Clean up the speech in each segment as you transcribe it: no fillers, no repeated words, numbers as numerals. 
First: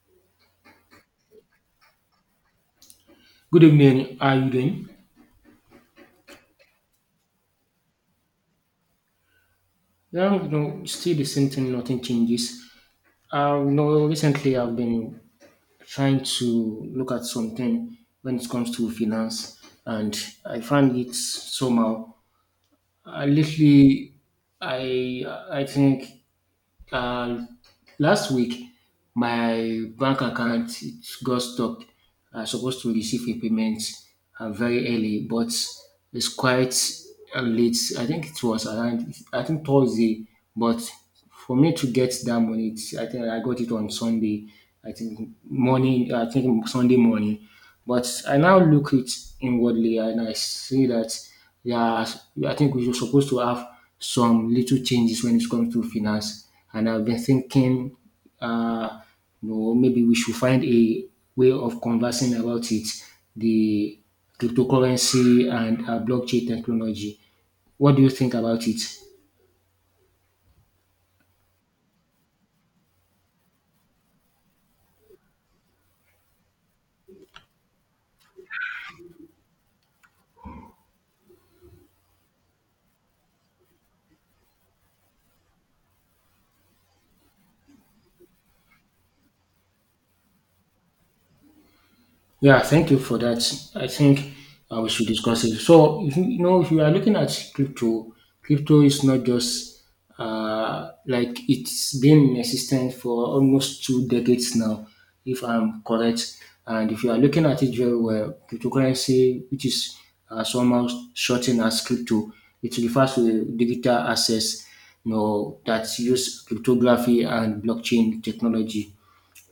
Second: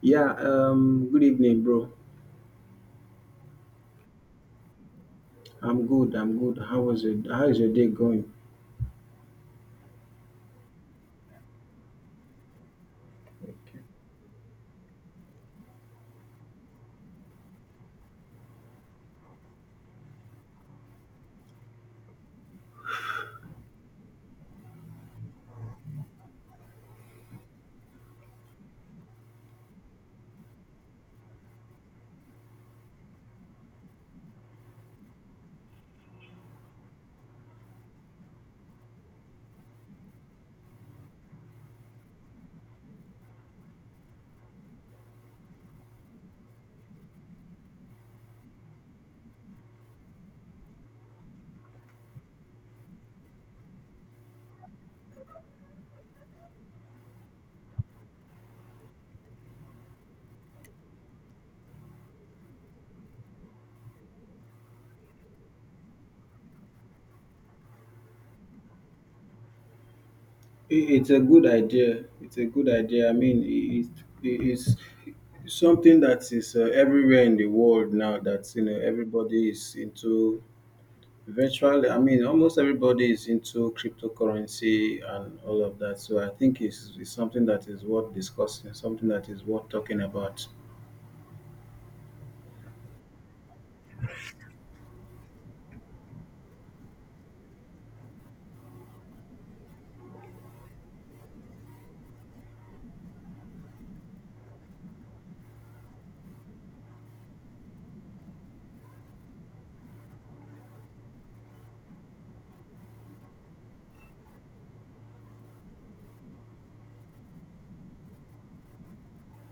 Yeah, Good evening, bro. Good evening. How are you doing? I'm good. I'm good. How was it? How is your day going? Yeah, you know, still the same thing. Nothing changes. Recently I've been trying to look at something when it comes to finance, and I find it somehow. Lately, I I think Uh, last week, my bank account it got stuck. I was supposed to receive a payment very early, but it's quite late. I think it was around, I think, Thursday, but for me to get that money, it's, I think I got it on Sunday. I think morning, I think Sunday morning. But I now look it inwardly and I see that. Yeah, as- I think we are supposed to have some little changes when it comes to finance. And I've been thinking, uh, maybe we should find a way of conversing about it, the cryptocurrency and blockchain technology. What do you think about it? It's a good idea. It's a good idea. I mean, it's something that is everywhere in the world now. That you know, everybody is into virtually. I mean, almost everybody is into cryptocurrency and all of that. So I think it's something that is worth discussing. Something that is worth talking about. Yeah, thank you for that. I think we should discuss it. So, if if you are looking at crypto, crypto is not just like, it's been in existence for almost two decades now, if I'm correct. And if you are looking at it very well, cryptocurrency, which is somehow shortened as crypto, it refers to digital assets, you know, that use cryptography and blockchain technology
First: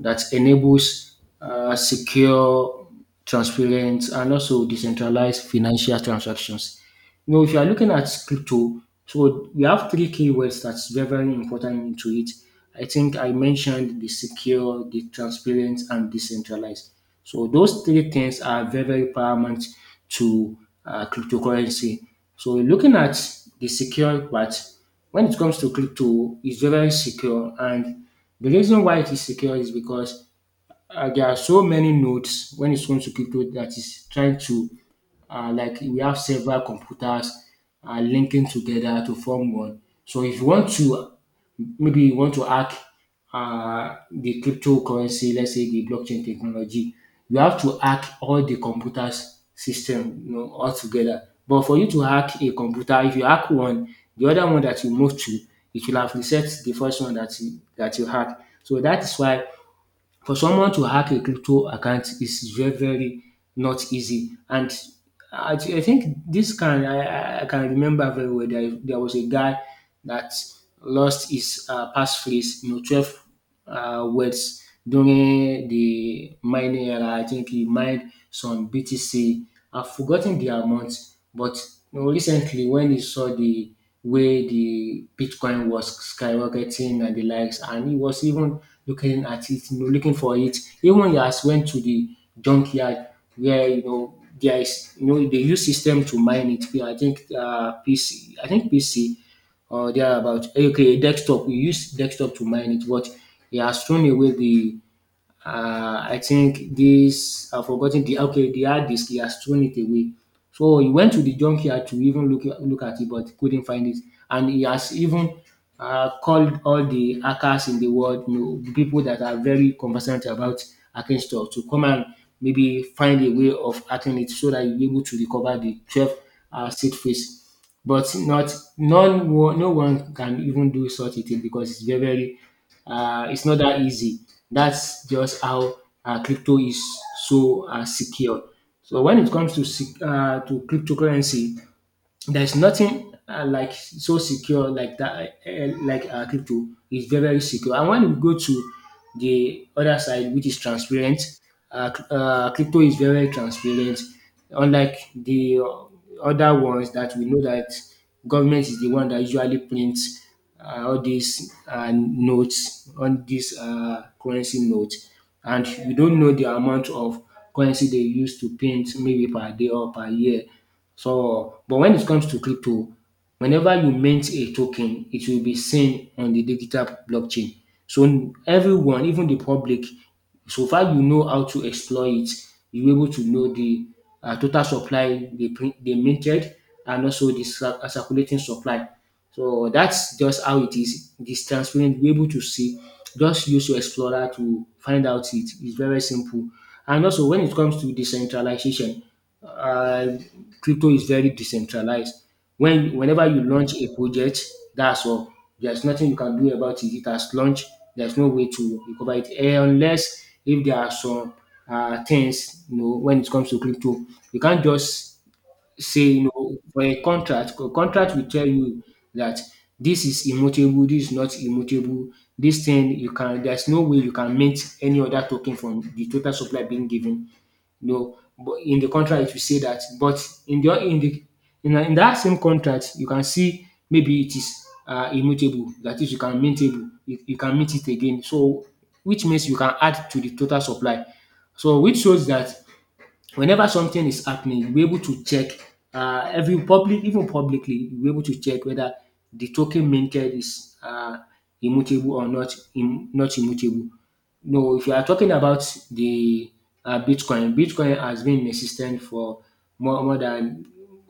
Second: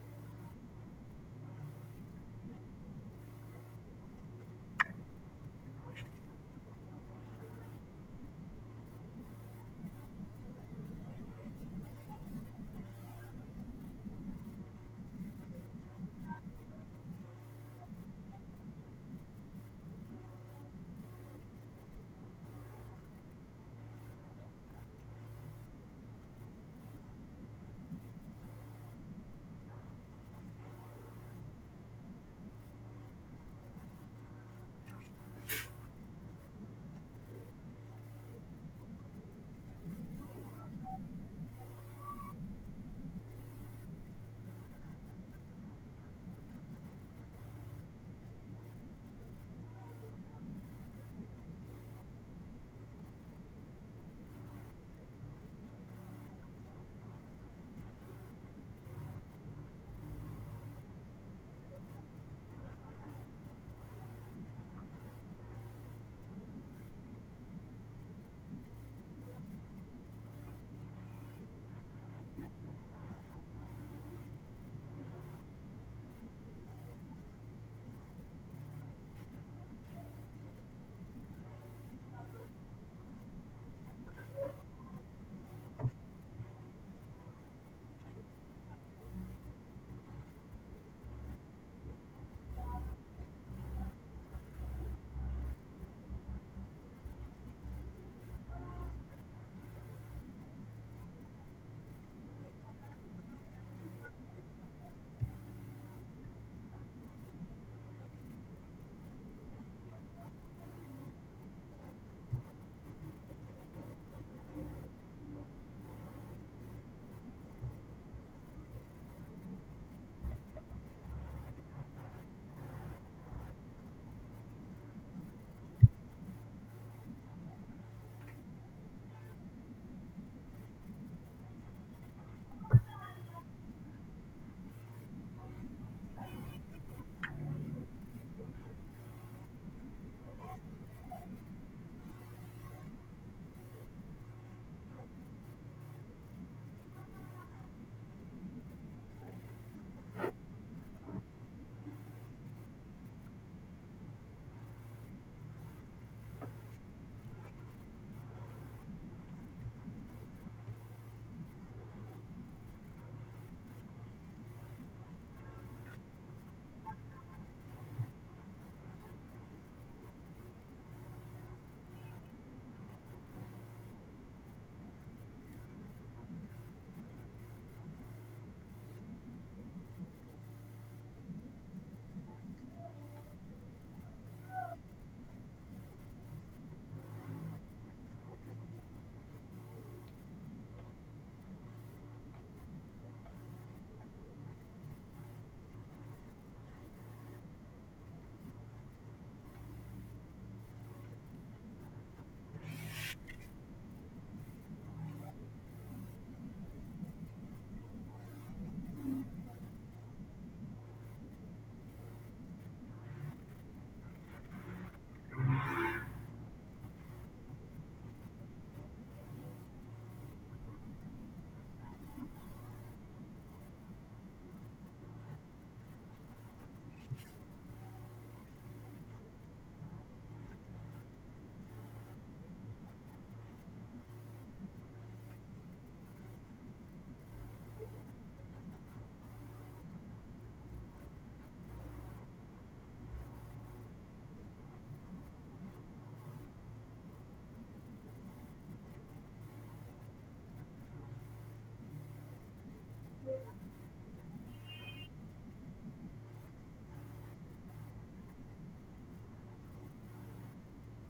that enables secure, transparent, and also decentralized financial transactions. You know, if you are looking at crypto, so we have three keywords that's very, very important into it. I think I mentioned the secure, the transparent, and decentralized. So those three things are very, very paramount to cryptocurrency. So looking at the secure part, when it comes to crypto, it's very, very secure, and the reason why it is secure is because there are so many nodes when it comes to crypto that is trying to like, we have several computers linking together to form one. So if you want to maybe you want to hack the cryptocurrency, let's say the blockchain technology, you have to hack all the computers system, you know, all together. But for you to hack a computer, if you hack one, the other one that you move to, it will have reset the first one that you hack. So that is why for someone to hack a crypto account is very, very not easy. And I, thi- I think this can I can remember very well. There was a guy that lost his passphrase, you know, 12 words during the mining era. I think he mined some BTC. I've forgotten the amount, but you know, recently, when he saw the way the Bitcoin was skyrocketing and the likes, and he was even looking at it, you know, looking for it, even he has went to the junkyard where you know there is you know they use system to mine it. I think PC, I think PC or thereabout. Okay, desktop. We use desktop to mine it, but he has thrown away the I think this I've forgotten the okay the hard disk, he has thrown it away. So he went to the junkyard to even look at it, but couldn't find it. And he has even called all the hackers in the world, you know, the people that are very conversant about hacking stuff, to come and maybe find a way of hacking it so that you're able to recover the 12 seed phrase. But not none one no one can even do such a thing because it's very very it's not that easy. That's just how crypto is so secure. So when it comes to cryptocurrency, there's nothing like so secure like that crypto is very very secure, and when we go to the other side which is transparent, crypto is very very transparent, unlike the other ones that we know, that government is the one that usually prints all these notes, all these currency notes, and you don't know the amount of currency they use to print maybe per day or per year. So, but when it comes to crypto, whenever you mint a token, it will be seen on the digital blockchain. So everyone, even the public, so far you know how to exploit it, you able to know the total supply dey print dey minted and also the circulating supply. So that's just how it is. It is transparent, you'll able to see. Just use your explorer to find out it. It's very simple. And also when it comes to decentralization, uh, crypto is very decentralized. When whenever you launch a project, that's all. There's nothing you can do about it. It has launched. There's no way to recover it eh, unless if there are some things you know when it comes to crypto. You can't just say you know for a contract. A contract will tell you that this is immutable, this is not immutable. This thing you can. There's no way you can mint any other token from the total supply being given. No, but in the contract it will say that. But in in that same contract, you can see maybe it is immutable. That is, you can maintainable. You can meet it again. So, which means you can add to the total supply. So, which shows that whenever something is happening, you'll be able to check every public, even publicly, you'll be able to check whether the token minted is immutable or not, not immutable. No, if you are talking about the Bitcoin, Bitcoin has been in existence for more than,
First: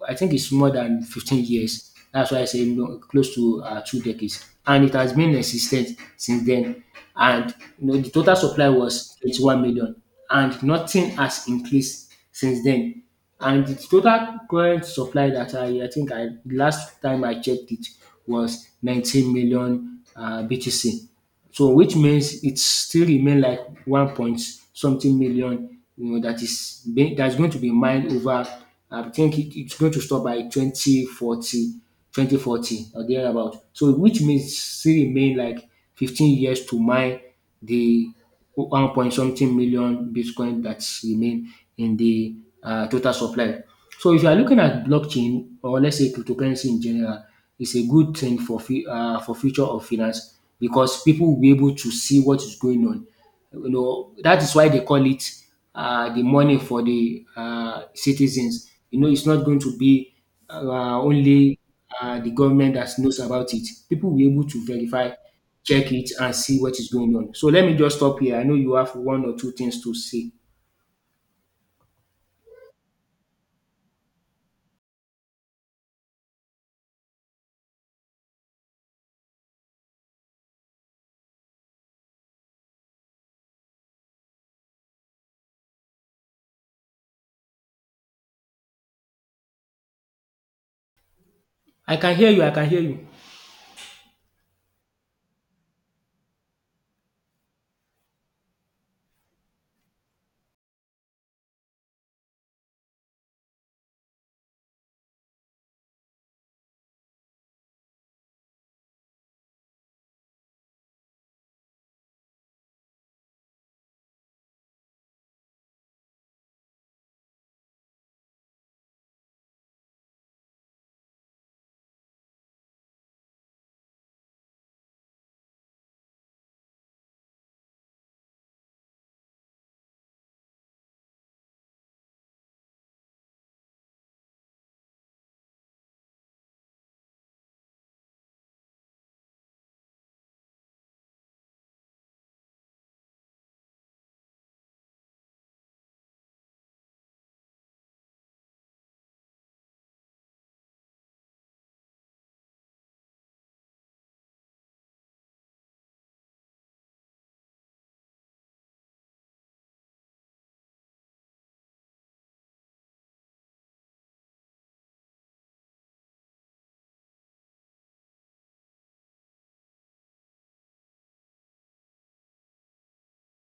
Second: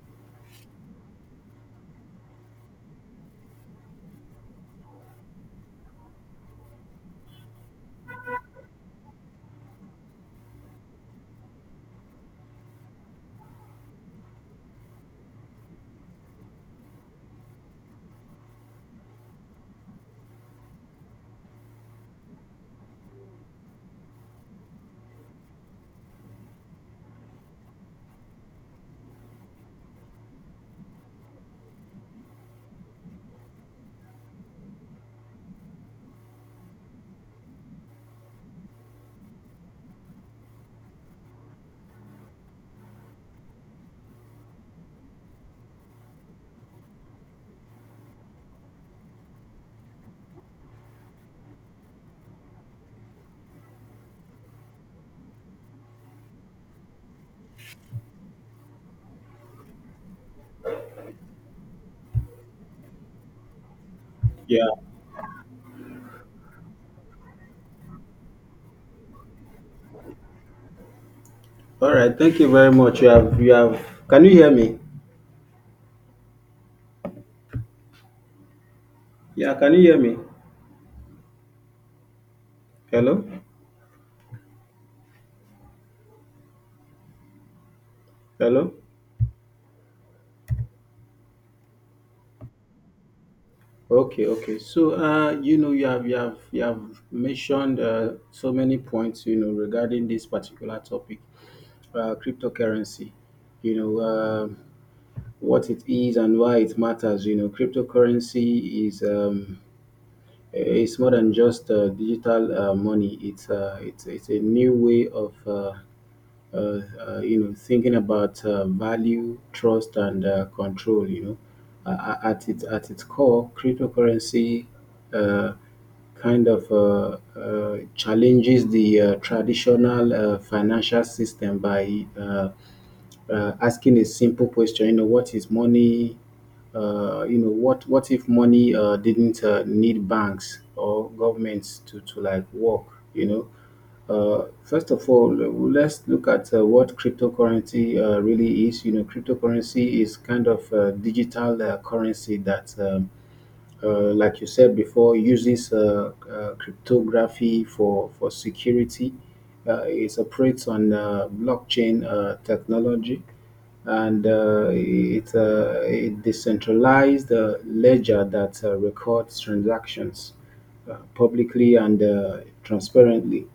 I think it's more than 15 years. That's why I say no, close to two decades. And it has been in existence since then. And you know, the total supply was 21 million. And nothing has increased since then. And the total current supply that I last time I checked it was 19 million BTC. So which means it still remain like 1. Something million, you know, that is being that's going to be mined over. I think it's going to stop by twenty forty 2040 or thereabout. So which means still remain like 15 years to mine the 1. Something million Bitcoin that remain in the total supply. So if you are looking at blockchain or let's say cryptocurrency in general, it's a good thing for for future of finance because people will be able to see what is going on. You know that is why they call it the money for the citizens. You know it's not going to be only the government that knows about it. People will be able Yeah. to verify, check it, and see what is going on. So let me just stop here. I know you have one or two things to say. All right. Thank you very much. You have. You have. Can you hear me? Yeah. Can you hear me? Hello? Hello? I can hear you. I can hear you. Okay, okay. So, you know, you have mentioned so many points, you know, regarding this particular topic, cryptocurrency. You know, what it is and why it matters. You know, cryptocurrency is it's more than just digital money. It's it's a new way of uh, you know thinking about value, trust, and control. You know, at its core, cryptocurrency. Uh, kind of challenges the traditional financial system by asking a simple question. You know, what is money? You know, what if money didn't need banks or governments to like work? You know, first of all, let's look at what cryptocurrency really is. You know, cryptocurrency is kind of a digital currency that. Like you said before, uses cryptography for security. It operates on blockchain technology, and it decentralized ledger that records transactions publicly and transparently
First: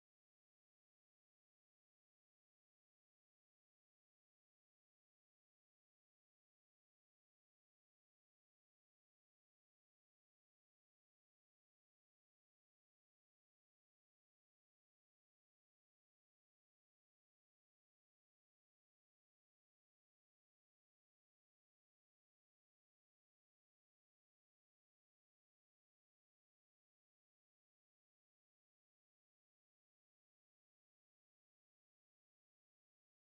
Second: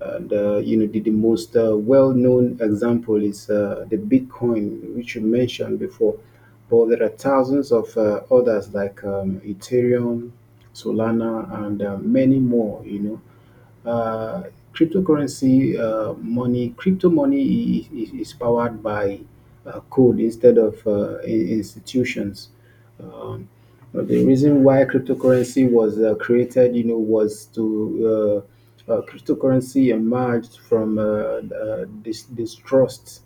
and you know the most well-known example is the bitcoin, which you mentioned before, but there are thousands of others like ethereum, solana, and many more, you know. Cryptocurrency money crypto money is powered by code instead of institutions. um, but the reason why cryptocurrency was created, you know, was to cryptocurrency emerged from distrust,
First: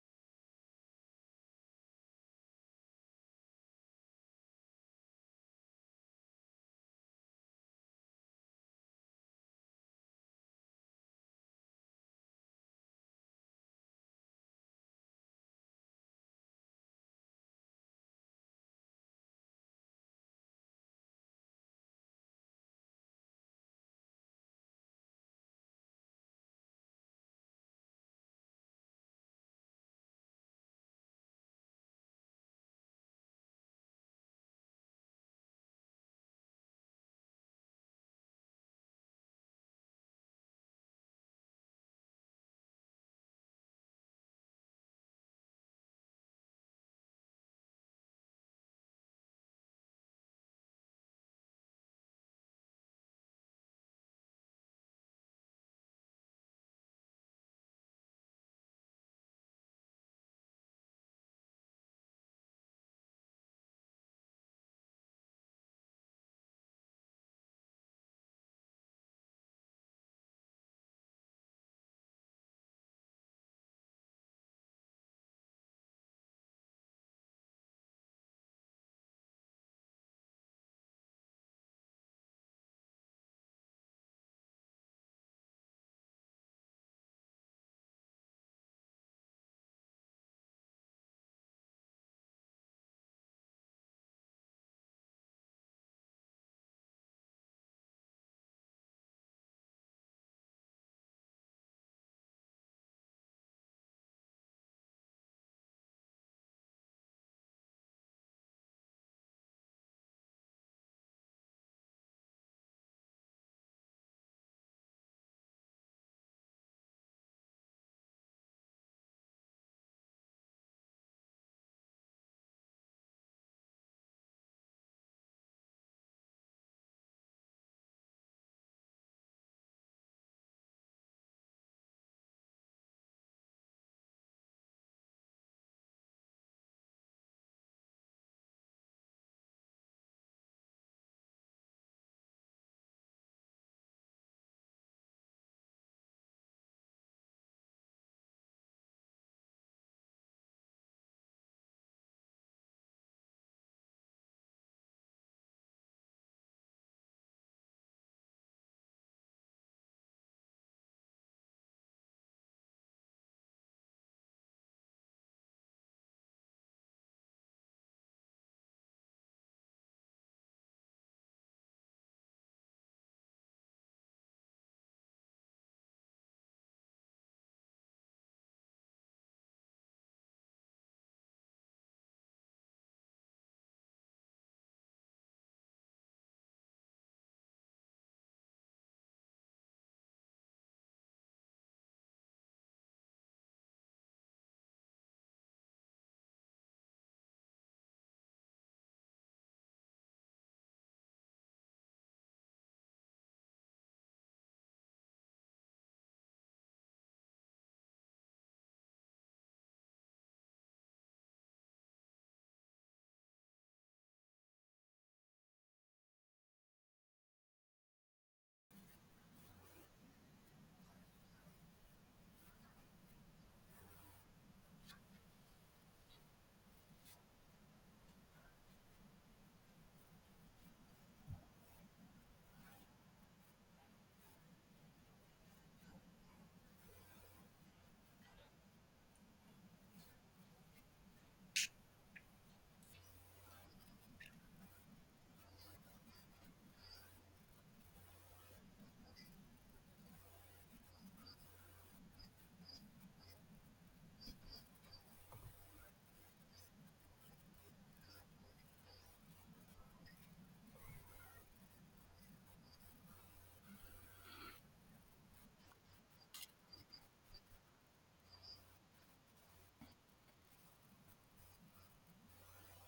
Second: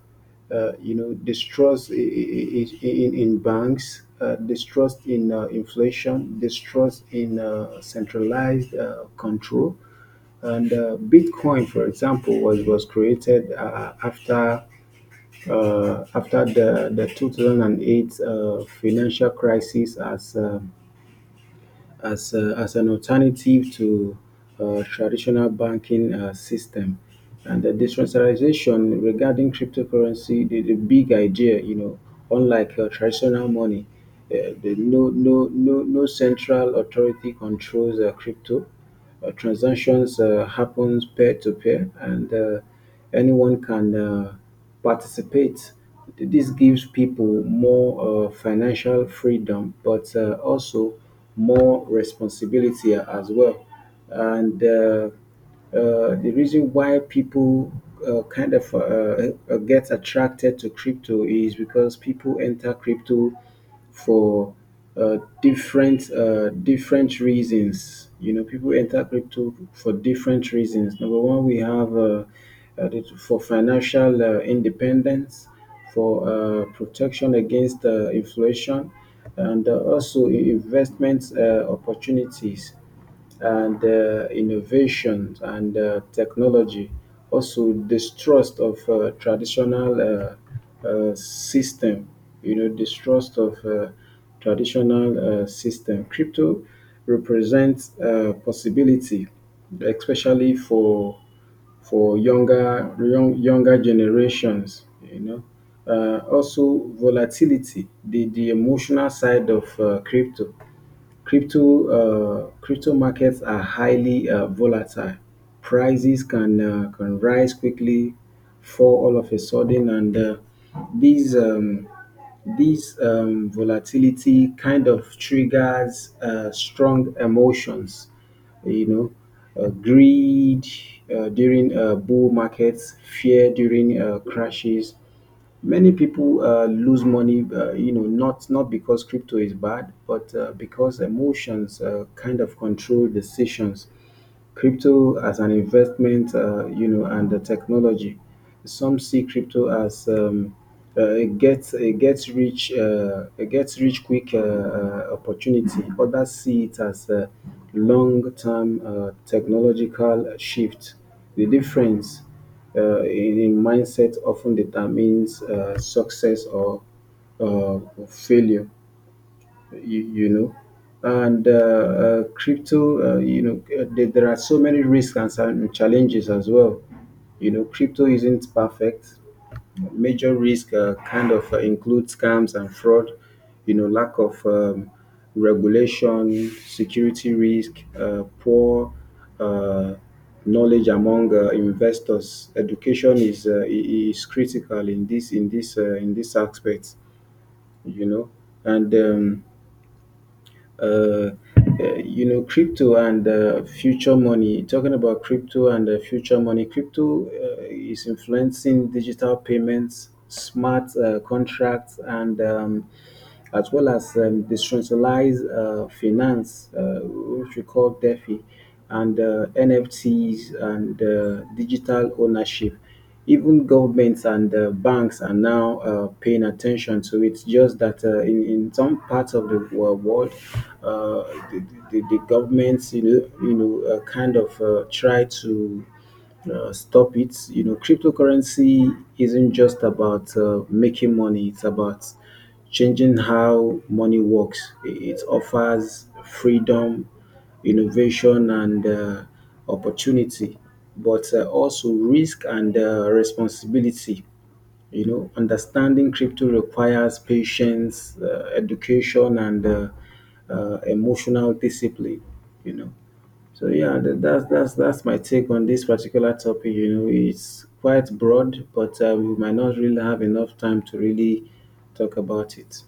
you know, distrust in banks, distrust in inflation, distrust in centralized control. And Bitcoin, for example, was created after after the 2008 financial crisis as, as an alternative to traditional banking system. And the decentralization regarding cryptocurrency, the big idea, you know, unlike traditional money, the no central authority controls crypto transactions happens peer to peer, and anyone can participate. This gives people more financial freedom, but also more responsibility as well. And the reason why people kind of get attracted to crypto is because people enter crypto for different reasons. You know, people enter crypto for different reasons. Number one, we have for financial independence, for protection against inflation, and also investment opportunities and innovations and technology. Also, distrust of traditional system. You know, distrust of traditional system. Crypto represents possibility, especially for younger generations. You know, also volatility, the emotional side of crypto. Crypto markets are highly volatile. Prices can rise quickly, fall all of a sudden, and these um, these volatility kind of triggers strong emotions. You know, greed during bull markets, fear during crashes. Many people lose money, you know, not because crypto is bad, but because emotions kind of control decisions. Crypto as an investment, you know, and the technology. Some see crypto as it gets rich quick opportunity. Others see it as a long term technological shift. The difference a mindset often determines success or uh, failure, you know. And crypto, you know, there are so many risks and some challenges as well. You know, crypto isn't perfect. Major risk kind of include scams and fraud, you know, lack of regulation, security risk, poor uh, knowledge among investors. Education is is critical in this in this aspect, you know, and. Uh, you know, crypto and future money. Talking about crypto and future money, crypto is influencing digital payments, smart contracts, and as well as decentralized finance, which we call DeFi, and NFTs and digital ownership. Even governments and banks are now paying attention to it. Just that in some parts of the world, uh, the, the governments, you know, kind of try to stop it. You know, cryptocurrency isn't just about making money; it's about changing how money works. It offers freedom, innovation, and opportunity, but also risk and responsibility. You know, understanding crypto requires patience, education, and emotional discipline. You know. So yeah, that's that's my take on this particular topic. You know, it's quite broad, but we might not really have enough time to really talk about it.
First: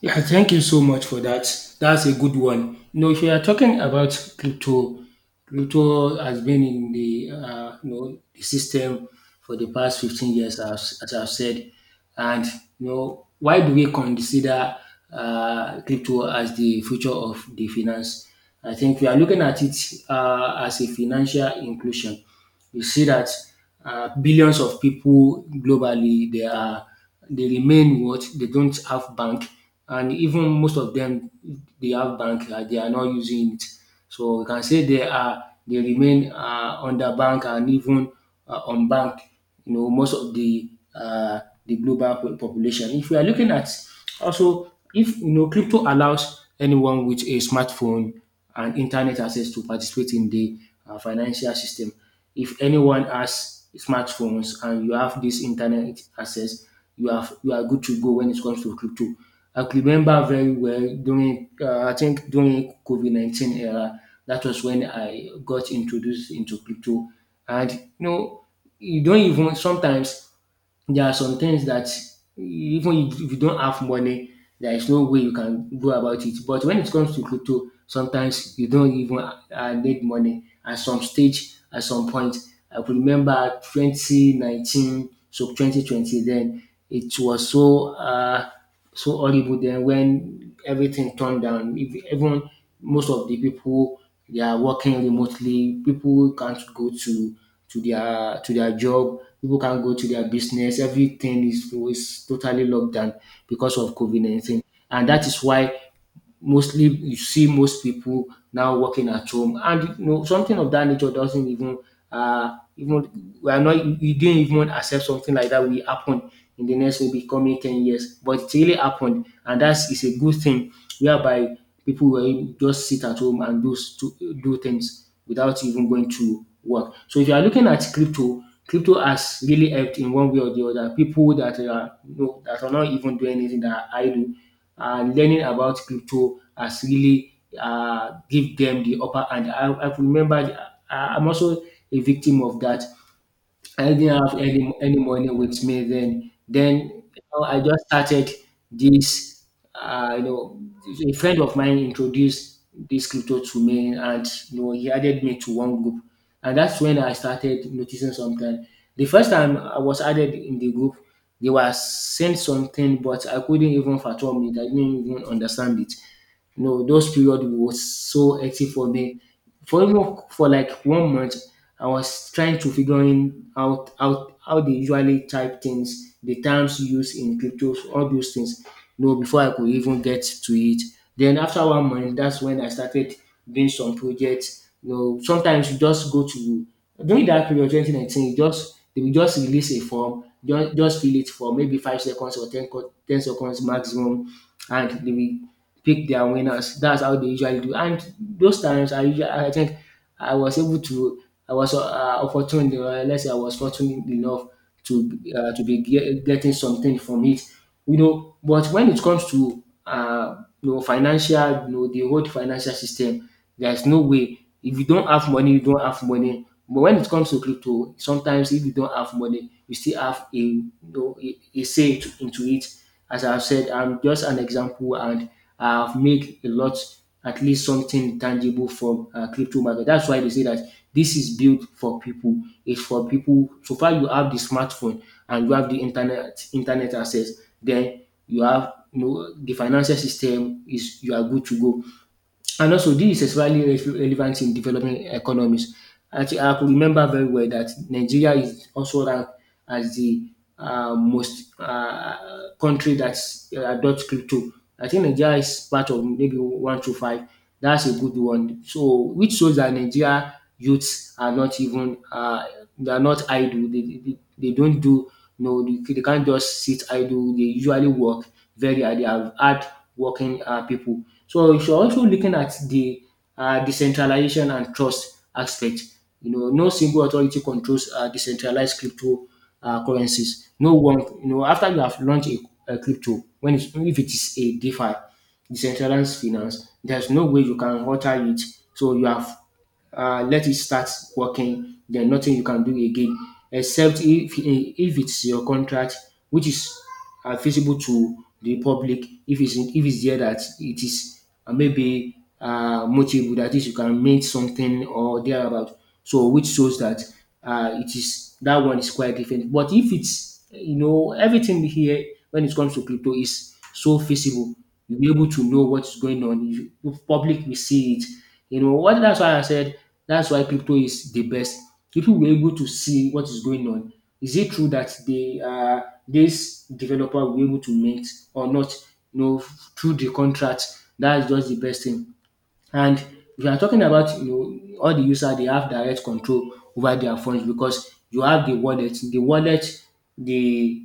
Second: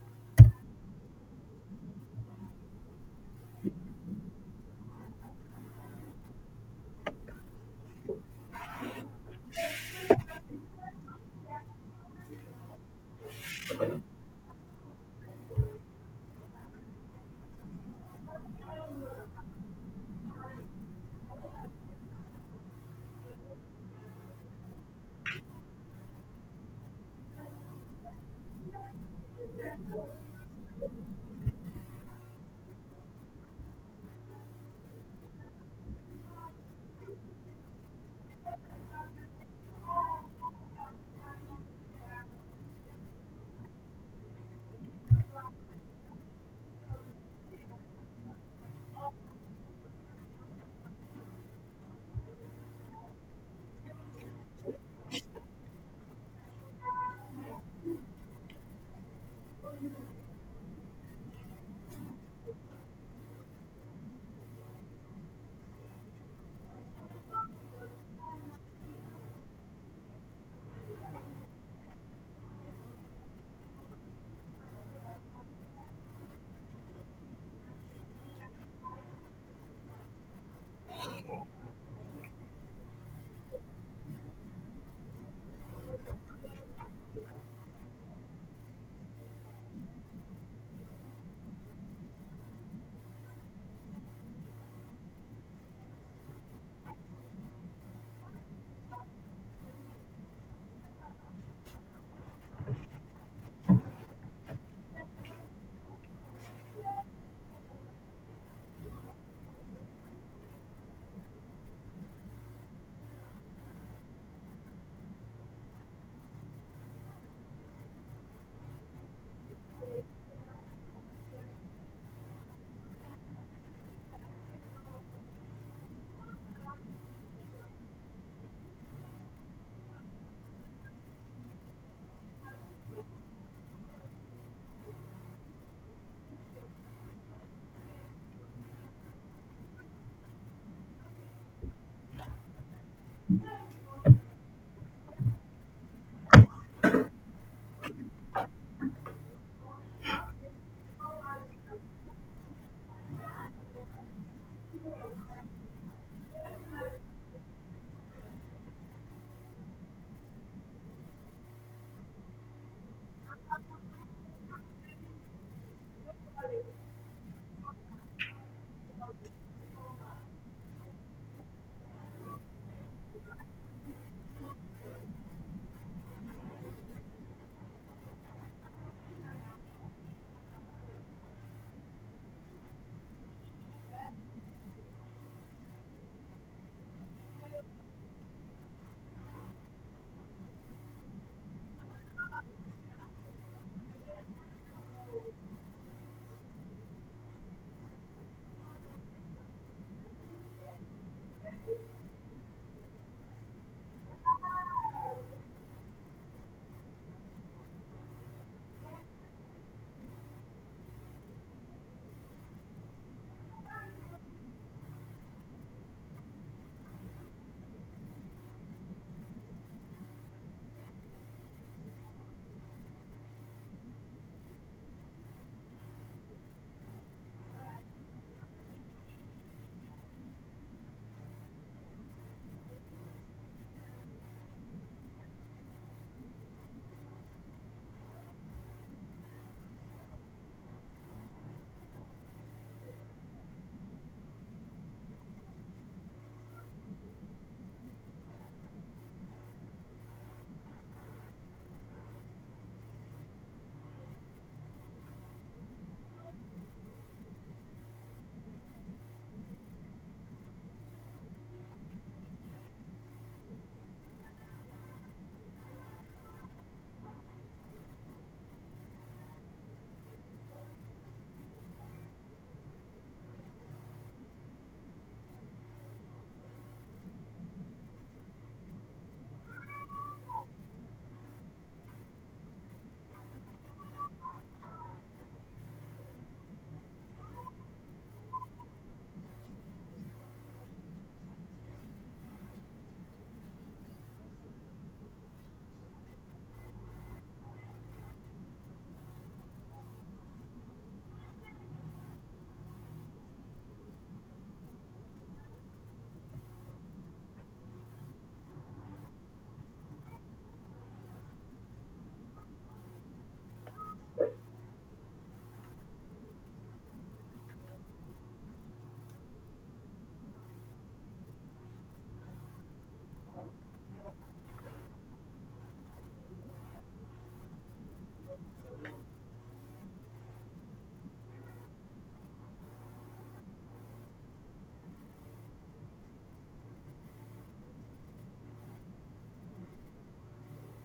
Yeah, thank you so much for that. That's a good one. You know, if you are talking about crypto, crypto has been in the you know the system for the past 15 years, as I've said. And you know, why do we consider crypto as the future of the finance? I think we are looking at it as a financial inclusion. You see that billions of people globally they are they remain what? They don't have bank. And even most of them, they have bank, they are not using it. So we can say they are they remain underbanked and even unbanked. You know, most of uh, the global population. If we are looking at also if you know crypto allows anyone with a smartphone and internet access to participate in the financial system. If anyone has smartphones and you have this internet access, you have you are good to go when it comes to crypto. I could remember very well during I think during COVID 19 era. That was when I got introduced into crypto, and you know you don't even sometimes there are some things that even if you don't have money, there is no way you can go about it. But when it comes to crypto, sometimes you don't even need money. At some stage, at some point, I could remember 2019, so 2020 then, it was so so horrible then when everything turned down. Even most of the people they are working remotely. People can't go to their job. People can't go to their business. Everything is totally locked down because of COVID COVID-19, and that is why mostly you see most people now working at home, and you know something of that nature doesn't even — even we are not we didn't even accept something like that will happen in the next maybe coming 10 years. But it really happened, and that's is a good thing whereby people will just sit at home and do things without even going to work. So if you are looking at crypto, has really helped in one way or the other people that are, you know, that are not even doing anything that I do. Learning about crypto has really give them the upper hand. I remember I'm also a victim of that. I didn't have any money with me then. Then, I just started this. Uh, you know, a friend of mine introduced this crypto to me, and you know, he added me to one group, and that's when I started noticing something. The first time I was added in the group, they were saying something, but I couldn't even fathom it. I didn't even understand it. You know, those period was so hectic for me for almost for like one month. I was trying to figuring out how they usually type things, the terms used in crypto, all those things, you know, before I could even get to it. Then after one month, that's when I started doing some projects. You know, sometimes you just go to — during that period, 2019, you just — they will just release a form, just fill it for maybe 5 seconds or 10 seconds maximum, and they will pick their winners. That's how they usually do. And those times I usually, I think, I was able to — I was opportune, let's say I was fortunate enough to getting something from it. You know, but when it comes to you know, financial, you know, the whole financial system, there's no way. If you don't have money, you don't have money. But when it comes to crypto, sometimes if you don't have money, you still have a, you know, a say to, into it. As I've said, I'm just an example, and I've made a lot, at least something tangible from crypto market. That's why they say that this is built for people. It's for people. So far, you have the smartphone and you have the internet access. Then you have, you know, the financial system is, you are good to go. And also, this is especially relevant in developing economies. I could remember very well that Nigeria is also ranked as the most country that adopts crypto. I think Nigeria is part of maybe one to five. That's a good one. So, which shows that Nigeria youths are not even they are not idle. They don't do no. They can't just sit idle. They usually work very hard. They have had working people. So you should also looking at the decentralization and trust aspect. You know, no single authority controls decentralized crypto currencies. No one. You know, after you have launched a crypto, when it's — if it is a DeFi, decentralized finance, there's no way you can alter it. So you have — let it start working. There's nothing you can do again, except if it's your contract, which is visible to the public. If it's there that it is, maybe multiple, that is, you can make something or thereabout. So which shows that it is, that one is quite different. But if it's, you know, everything here when it comes to crypto is so visible, you'll be able to know what's going on. You, the public will see it, you know what, that's why I said — that's why crypto is the best. People were able to see what is going on. Is it true that they this developer will be able to mint or not? You know, through the contract, that is just the best thing. And we are talking about, you know, all the users, they have direct control over their funds because you have the wallet. The wallet, the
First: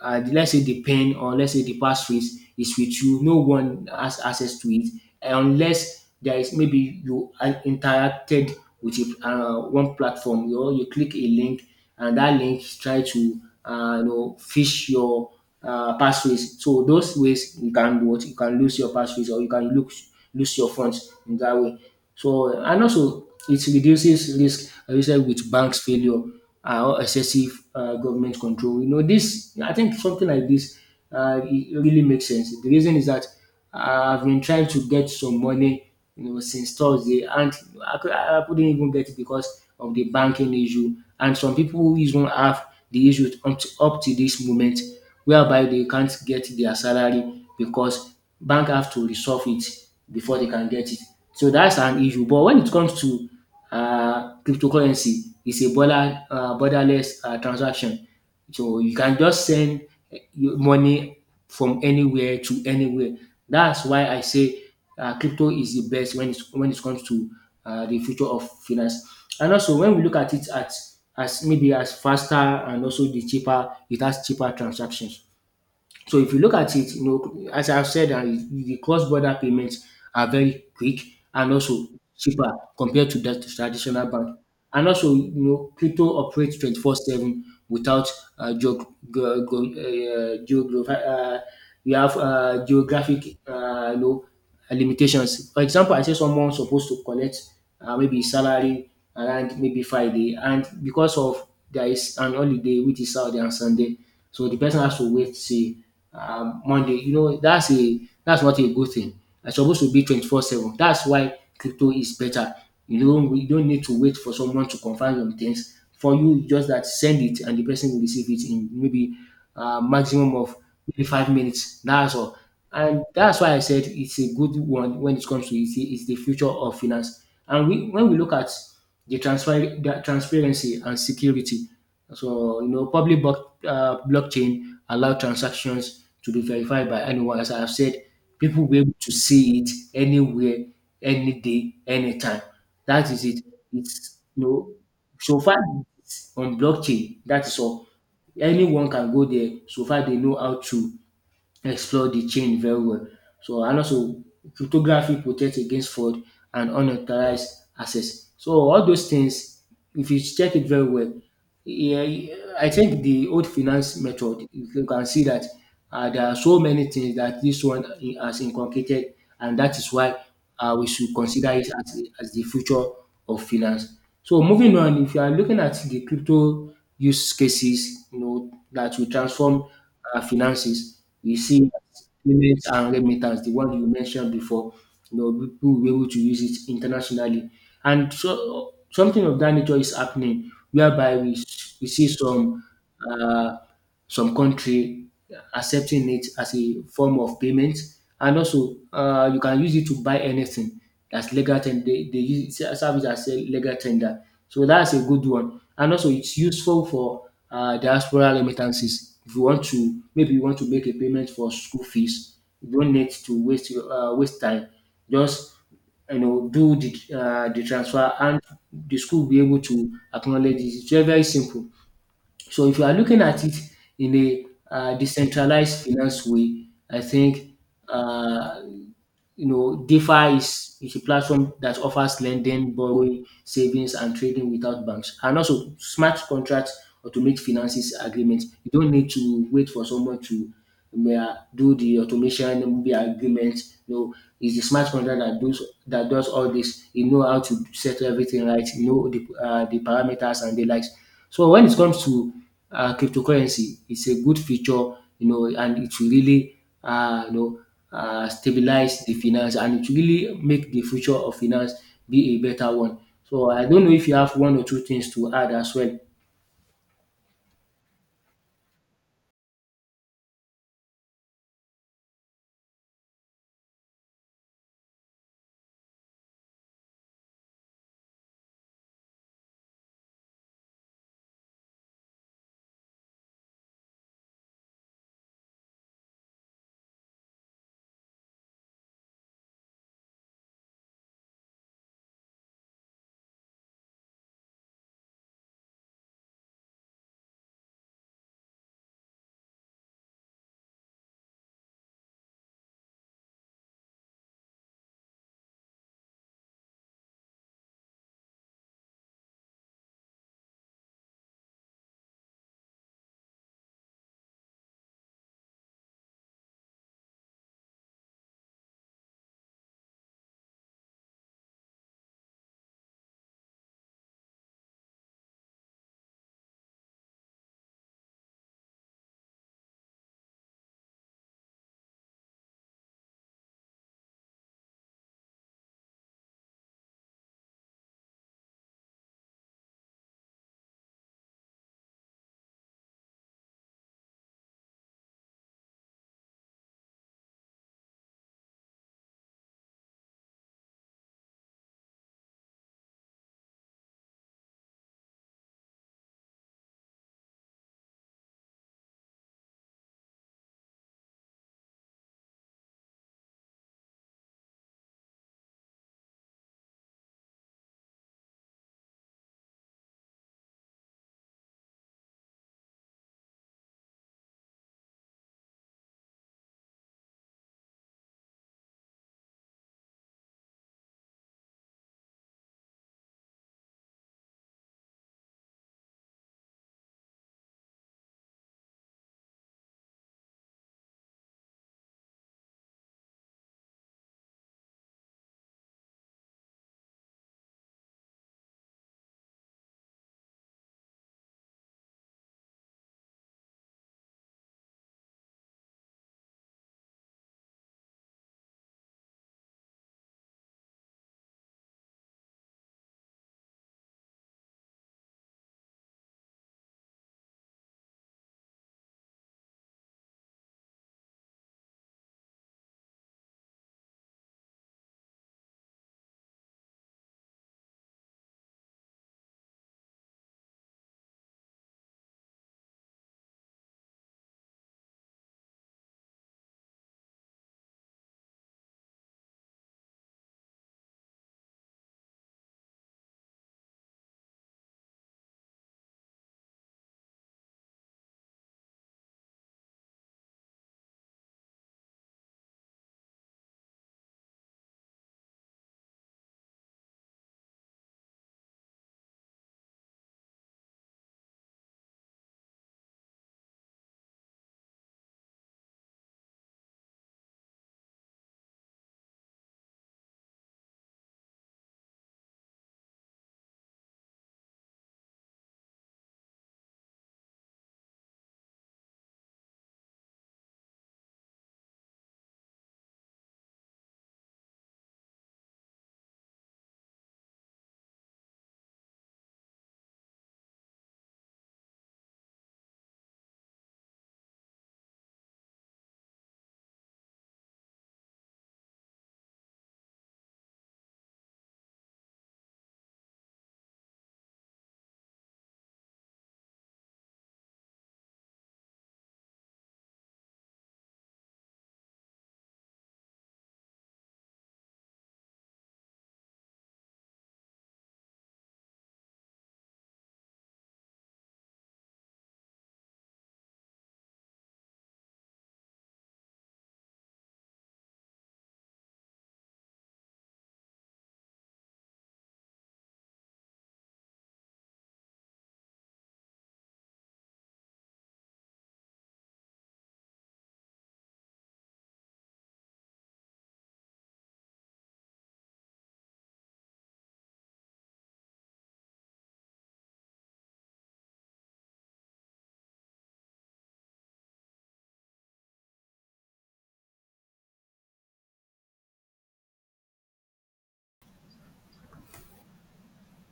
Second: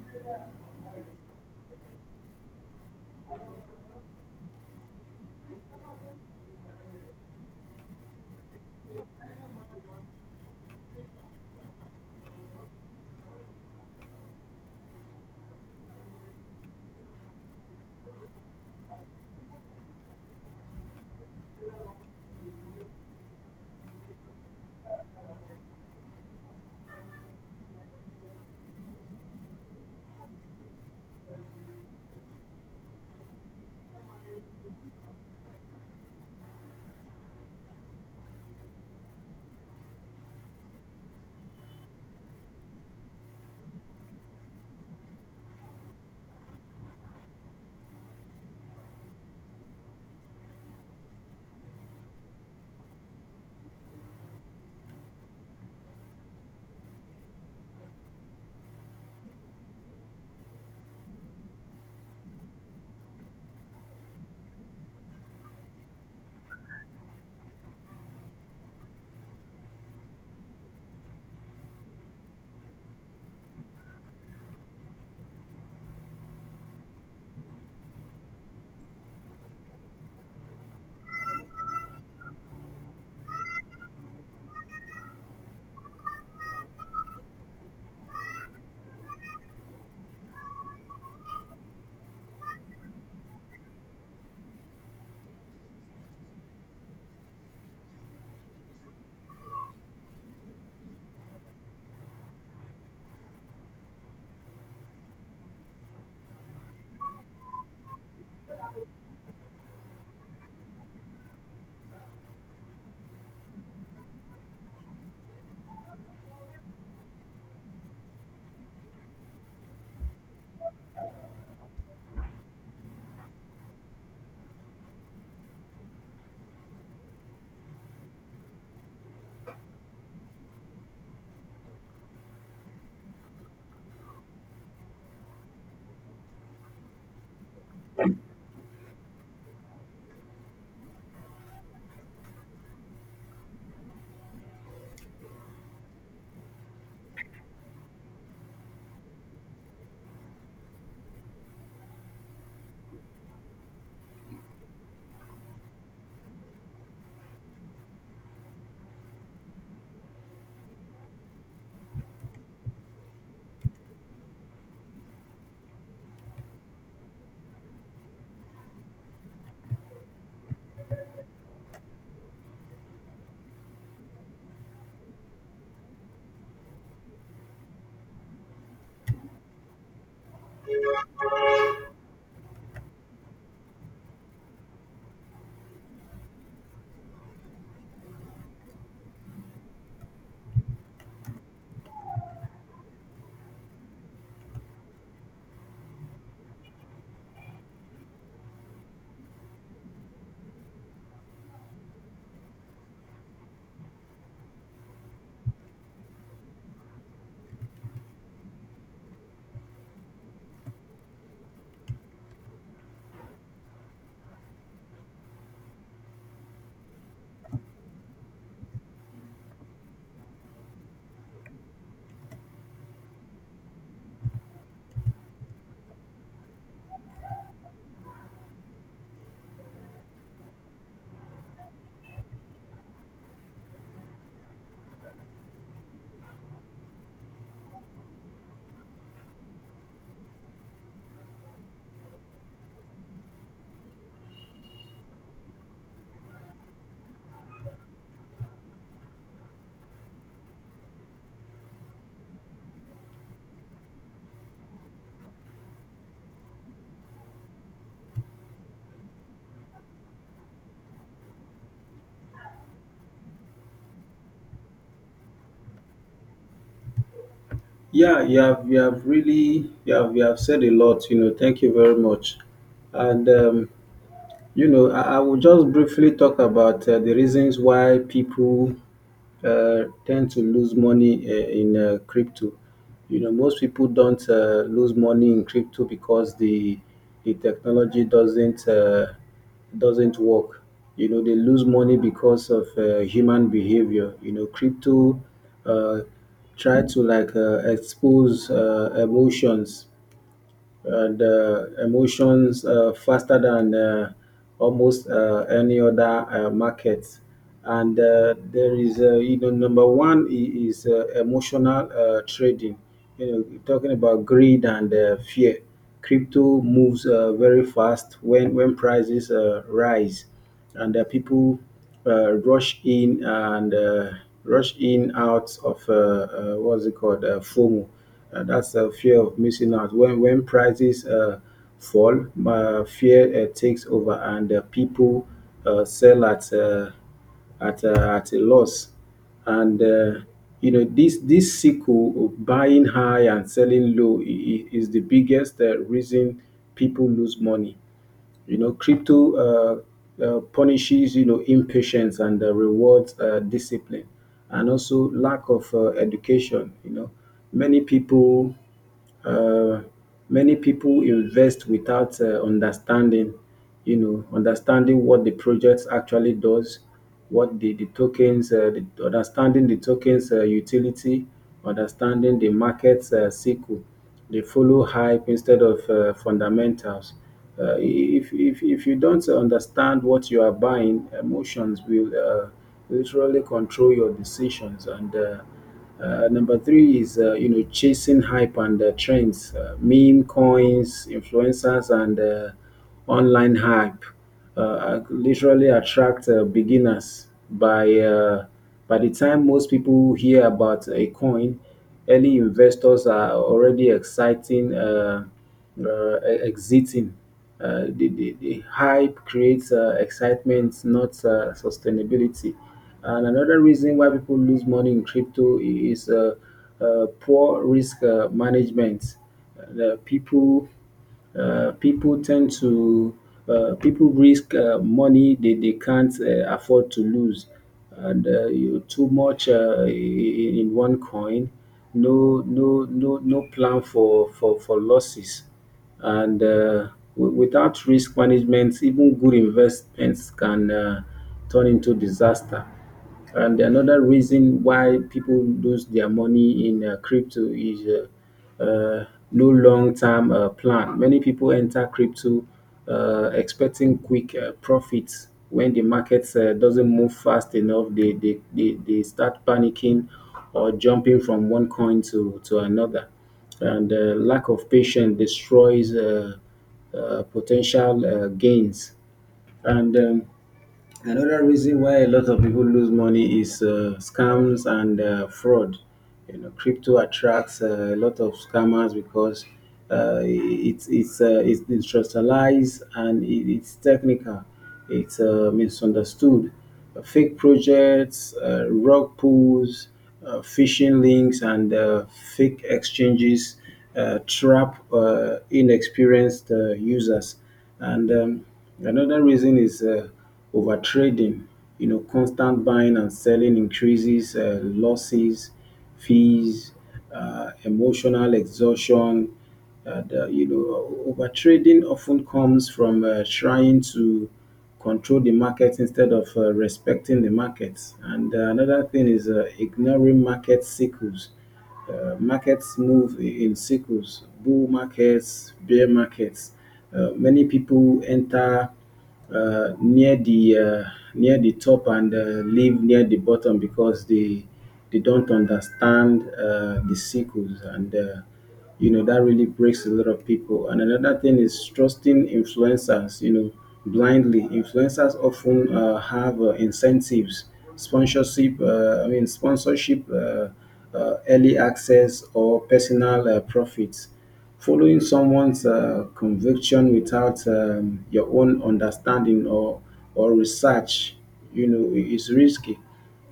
let's say the pen, or let's say the passphrase is with you. No one has access to it unless there is maybe you are interacted with a, one platform. You know, you click a link, and that link try to you know, fish your passphrase. So those ways you can do — what, you can lose your passphrase, or you can lose your funds in that way. So and also it reduces risk associated with banks failure or excessive government control. You know this. I think something like this it really makes sense. The reason is that I've been trying to get some money, you know, since Thursday, and I couldn't even get it because of the banking issue. And some people who even have the issue up to this moment, whereby they can't get their salary because bank have to resolve it before they can get it. So that's an issue. But when it comes to cryptocurrency, it's a borderless transaction. So you can just send your money from anywhere to anywhere. That's why I say crypto is the best when it comes to the future of finance. And also when we look at it at as maybe as faster and also the cheaper, it has cheaper transactions. So if you look at it, you know, as I've said, the cross-border payments are very quick and also cheaper compared to that traditional bank. And also, you know, crypto operates 24/7 without uh, geog- ge- ge- uh, geograph- uh, you have geographic, you know, limitations. For example, I say someone supposed to collect maybe salary around maybe Friday, and because of there is an holiday which is Saturday and Sunday, so the person has to wait, see, Monday. You know, that's a — that's what a good thing. It's supposed to be 24/7. That's why crypto is better. You don't need to wait for someone to confirm your things for you. Just that send it, and the person will receive it in maybe maximum of maybe 5 minutes. That's all. And that's why I said it's a good one when it comes to — it's the future of finance. And we, when we look at the transfer, the transparency and security, so you know, public block, blockchain allow transactions to be verified by anyone. As I have said, people will be able to see it anywhere, any day, anytime. That is it. It's, you know, so far it's on blockchain. That is all. Anyone can go there. So far they know how to explore the chain very well. So and also cryptography protects against fraud and unauthorized access. So all those things, if you check it very well, yeah, I think the old finance method, you can see that there are so many things that this one has inculcated, and that is why we should consider it as the future of finance. So moving on, if you are looking at the crypto use cases, you know, that will transform finances, we see payments and remittance, the one you mentioned before, you know, people will be able to use it internationally. And so something of that nature is happening, whereby we see uh, some country accepting it as a form of payment. And also, you can use it to buy anything that's legal tender. They use it, service as a legal tender. So that's a good one. And also, it's useful for diaspora remittances. If you want to, maybe you want to make a payment for school fees, you don't need to waste your waste time. Just, you know, do the transfer, and the school will be able to acknowledge it. It's very very simple. So if you are looking at it in a decentralized finance way, I think uh, DeFi is a platform that offers lending, borrowing, savings, and trading without banks, and also smart contracts automate finances agreements. You don't need to wait for someone to do the automation maybe agreement. You know, it's the smart contract that does all this. You know how to settle everything right. You know the parameters and the likes. So when it comes to cryptocurrency, it's a good feature, you know, and it will really uh, you know stabilize the finance, and it will really make the future of finance be a better one. So I don't know if you have one or two things to add as well. Yeah, you have said a lot. You know, thank you very much, and you know, I will just briefly talk about the reasons why people tend to lose money in crypto. You know, most people don't lose money in crypto because the technology doesn't work. You know, they lose money because of human behavior. You know, crypto uh, try to like expose emotions and emotions faster than almost any other market. And you know, number one is emotional trading. You know, talking about greed and fear. Crypto moves very fast when prices rise and people rush in and rush in out of what's it called, FOMO. That's a fear of missing out. When prices fall, fear takes over, and people sell at at a loss. And you know this this cycle of buying high and selling low is the biggest reason people lose money. You know, crypto punishes, you know, impatience and rewards discipline and also lack of education. You know, many people uh, many people invest without understanding, you know, understanding what the project actually does, what understanding the tokens utility, understanding the market's cycle. They follow hype instead of fundamentals. If you don't understand what you are buying, emotions will literally control your decisions. And number three is you know chasing hype and trends, meme coins, influencers, and online hype literally attract beginners. By by the time most people hear about a coin, early investors are already exiting. The hype creates excitement, not sustainability. And another reason why people lose money in crypto is poor risk management. The people people tend to people risk money they can't afford to lose, and you too much in one coin, no plan for for losses. And without risk management, even good investments can turn into disaster. And another reason why people lose their money in crypto is no long-term plan. Many people enter crypto expecting quick profits. When the market doesn't move fast enough, they start panicking or jumping from one coin to another. And lack of patience destroys potential gains. And another reason why a lot of people lose money is scams and fraud. You know, crypto attracts a lot of scammers because it's decentralized, and it's technical. It's misunderstood. Fake projects, rug pulls, phishing links, and fake exchanges trap inexperienced users. And another reason is overtrading. You know, constant buying and selling increases losses, fees, emotional exhaustion. You know, overtrading often comes from trying to control the market instead of respecting the market. And another thing is ignoring market cycles. Markets move in cycles, bull markets, bear markets. Many people enter uh, near the uh, near the top and leave near the bottom because they don't understand the cycles, and you know that really breaks a lot of people. And another thing is trusting influencers, you know, blindly. Influencers often have incentives, sponsorship I mean sponsorship, early access, or personal profits. Following someone's conviction without your own understanding or research, you know, is risky.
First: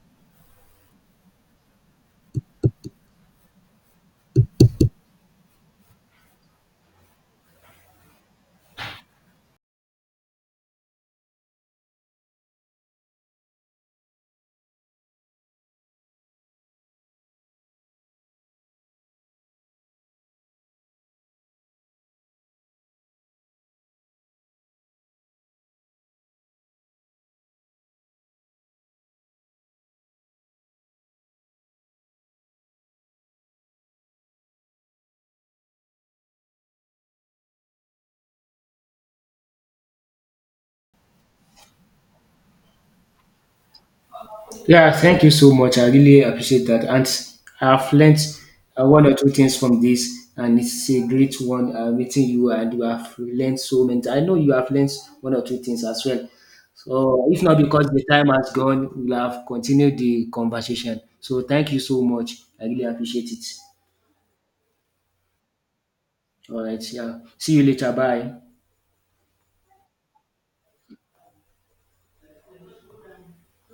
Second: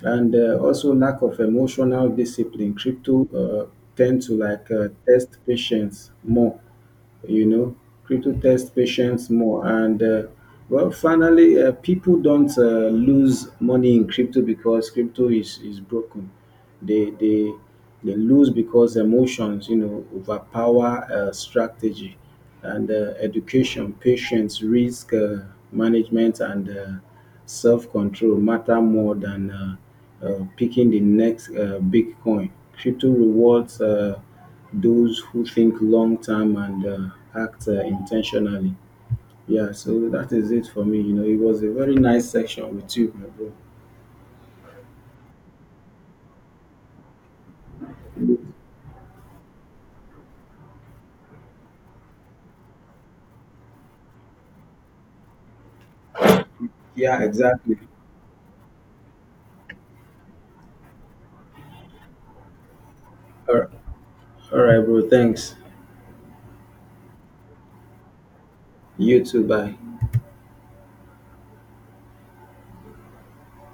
And also lack of emotional discipline. Crypto tend to like test patience more, you know. Crypto test patience more, and well, finally, people don't lose money in crypto because crypto is broken. They they they lose because emotions, you know, overpower strategy, and education, patience, risk management, and self-control matter more than picking the next big coin. Crypto rewards those who think long term and act intentionally. Yeah, so that is it for me. You know, it was a very nice section with you, my bro. Yeah, thank you so much. I really appreciate that. And I've learnt one or two things from this, and it's a great one meeting you. And you have learned so many. I know you have learned one or two things as well. Yeah, So, if not exactly. because the time has gone, we'll have continued the conversation. So, thank you so much. I really appreciate it. All right, all right bro. Thanks. All right. Yeah. See you later. Bye. You too. Bye.